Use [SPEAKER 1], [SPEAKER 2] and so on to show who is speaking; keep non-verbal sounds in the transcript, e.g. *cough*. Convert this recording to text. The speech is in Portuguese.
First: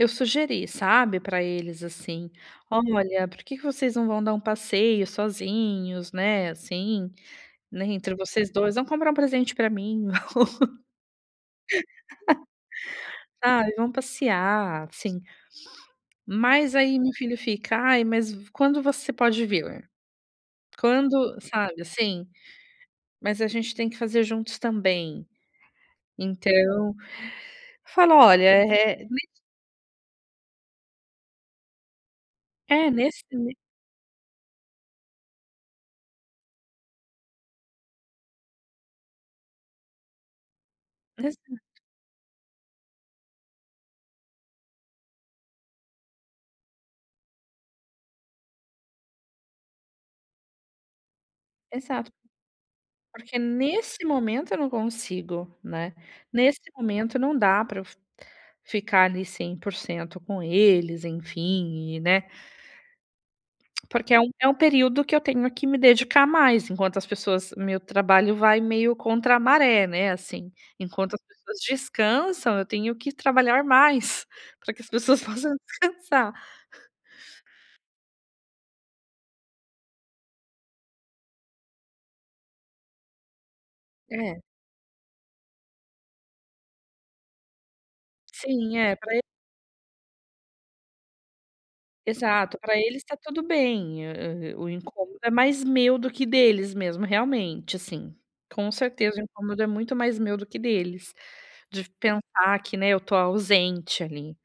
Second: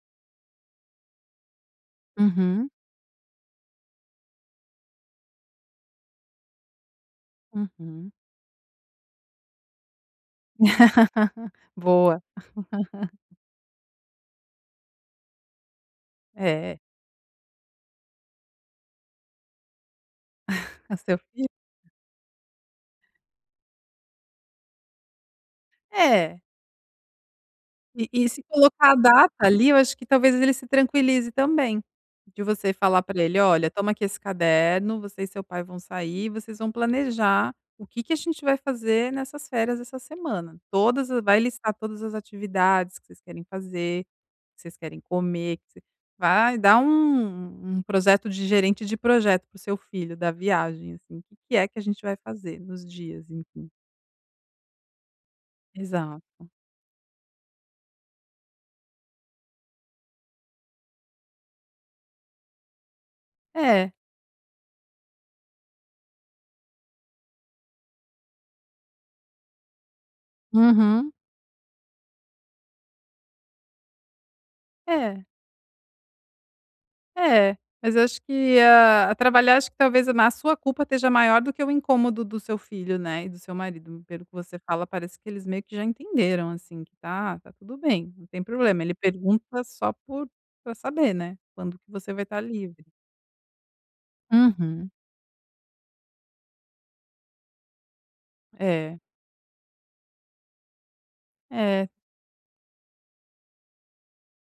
[SPEAKER 1] Eu sugeri, sabe, pra eles, assim:
[SPEAKER 2] Uhum.
[SPEAKER 1] "Olha, por que que vocês não vão dar um passeio sozinhos, né, assim, né,
[SPEAKER 2] Uhum.
[SPEAKER 1] entre vocês 2, vão comprar um presente pra mim.
[SPEAKER 2] *laughs* Boa.
[SPEAKER 1] *laughs*
[SPEAKER 2] *laughs*
[SPEAKER 1] Ai vão passear, assim". Mas
[SPEAKER 2] É.
[SPEAKER 1] aí meu filho fica: "Ai, mas v quando você pode vir?
[SPEAKER 2] *laughs* Seu
[SPEAKER 1] Quando"
[SPEAKER 2] filho
[SPEAKER 1] sabe, assim? Mas a gente tem que fazer juntos também.
[SPEAKER 2] É.
[SPEAKER 1] Então,
[SPEAKER 2] E
[SPEAKER 1] falo:
[SPEAKER 2] e se
[SPEAKER 1] "Olha,
[SPEAKER 2] colocar a
[SPEAKER 1] eh, me"
[SPEAKER 2] data, ali, eu acho que talvez ele se tranquilize também, de você
[SPEAKER 1] É,
[SPEAKER 2] falar pra
[SPEAKER 1] nesse
[SPEAKER 2] ele:
[SPEAKER 1] ne
[SPEAKER 2] "Olha toma aqui esse caderno, você e seu pai vão sair, e vocês vão planejar o que que a gente vai fazer nessas férias essa semana. Todas
[SPEAKER 1] Olha,
[SPEAKER 2] vai listar
[SPEAKER 1] exato.
[SPEAKER 2] todas as atividades que vocês querem fazer, o que vocês querem comer", vai dar um um projeto de gerente de projeto para o seu filho da viagem, assim, "que é que a gente
[SPEAKER 1] Exato.
[SPEAKER 2] vai fazer nos dias",
[SPEAKER 1] Porque
[SPEAKER 2] enfim.
[SPEAKER 1] nesse momento eu não consigo, né,
[SPEAKER 2] Exato.
[SPEAKER 1] nesse momento não dá pra eu fi ficar ali 100% com eles, enfim, e né?
[SPEAKER 2] É.
[SPEAKER 1] Porque é um é um período que eu tenho que me dedicar mais, enquanto as pessoas meu trabalho vai meio contra a maré, né, assim.
[SPEAKER 2] Uhum.
[SPEAKER 1] Enquanto as pessoas descansam, eu tenho que trabalhar mais pra que as pessoas
[SPEAKER 2] É.
[SPEAKER 1] possam descansar.
[SPEAKER 2] É, mas eu acho que, ah, trabalhar acho que talvez na sua culpa esteja maior do que o incômodo do seu filho, né, e do seu marido, pelo que
[SPEAKER 1] É.
[SPEAKER 2] você fala parece que eles meio que já entenderam, assim, que tá tá tudo bem, não tem
[SPEAKER 1] Sim,
[SPEAKER 2] problema.
[SPEAKER 1] é
[SPEAKER 2] Ele
[SPEAKER 1] pra e
[SPEAKER 2] pergunta só por pra saber, né, quando que você vai estar
[SPEAKER 1] Exato, pra
[SPEAKER 2] livre.
[SPEAKER 1] eles tá tudo bem. E, o
[SPEAKER 2] Uhum.
[SPEAKER 1] incômodo é mais meu do que deles mesmo, realmente, assim. Com
[SPEAKER 2] É.
[SPEAKER 1] certeza o incômodo é muito mais meu do que deles,
[SPEAKER 2] É.
[SPEAKER 1] de pensar que, né, eu tô ausente ali.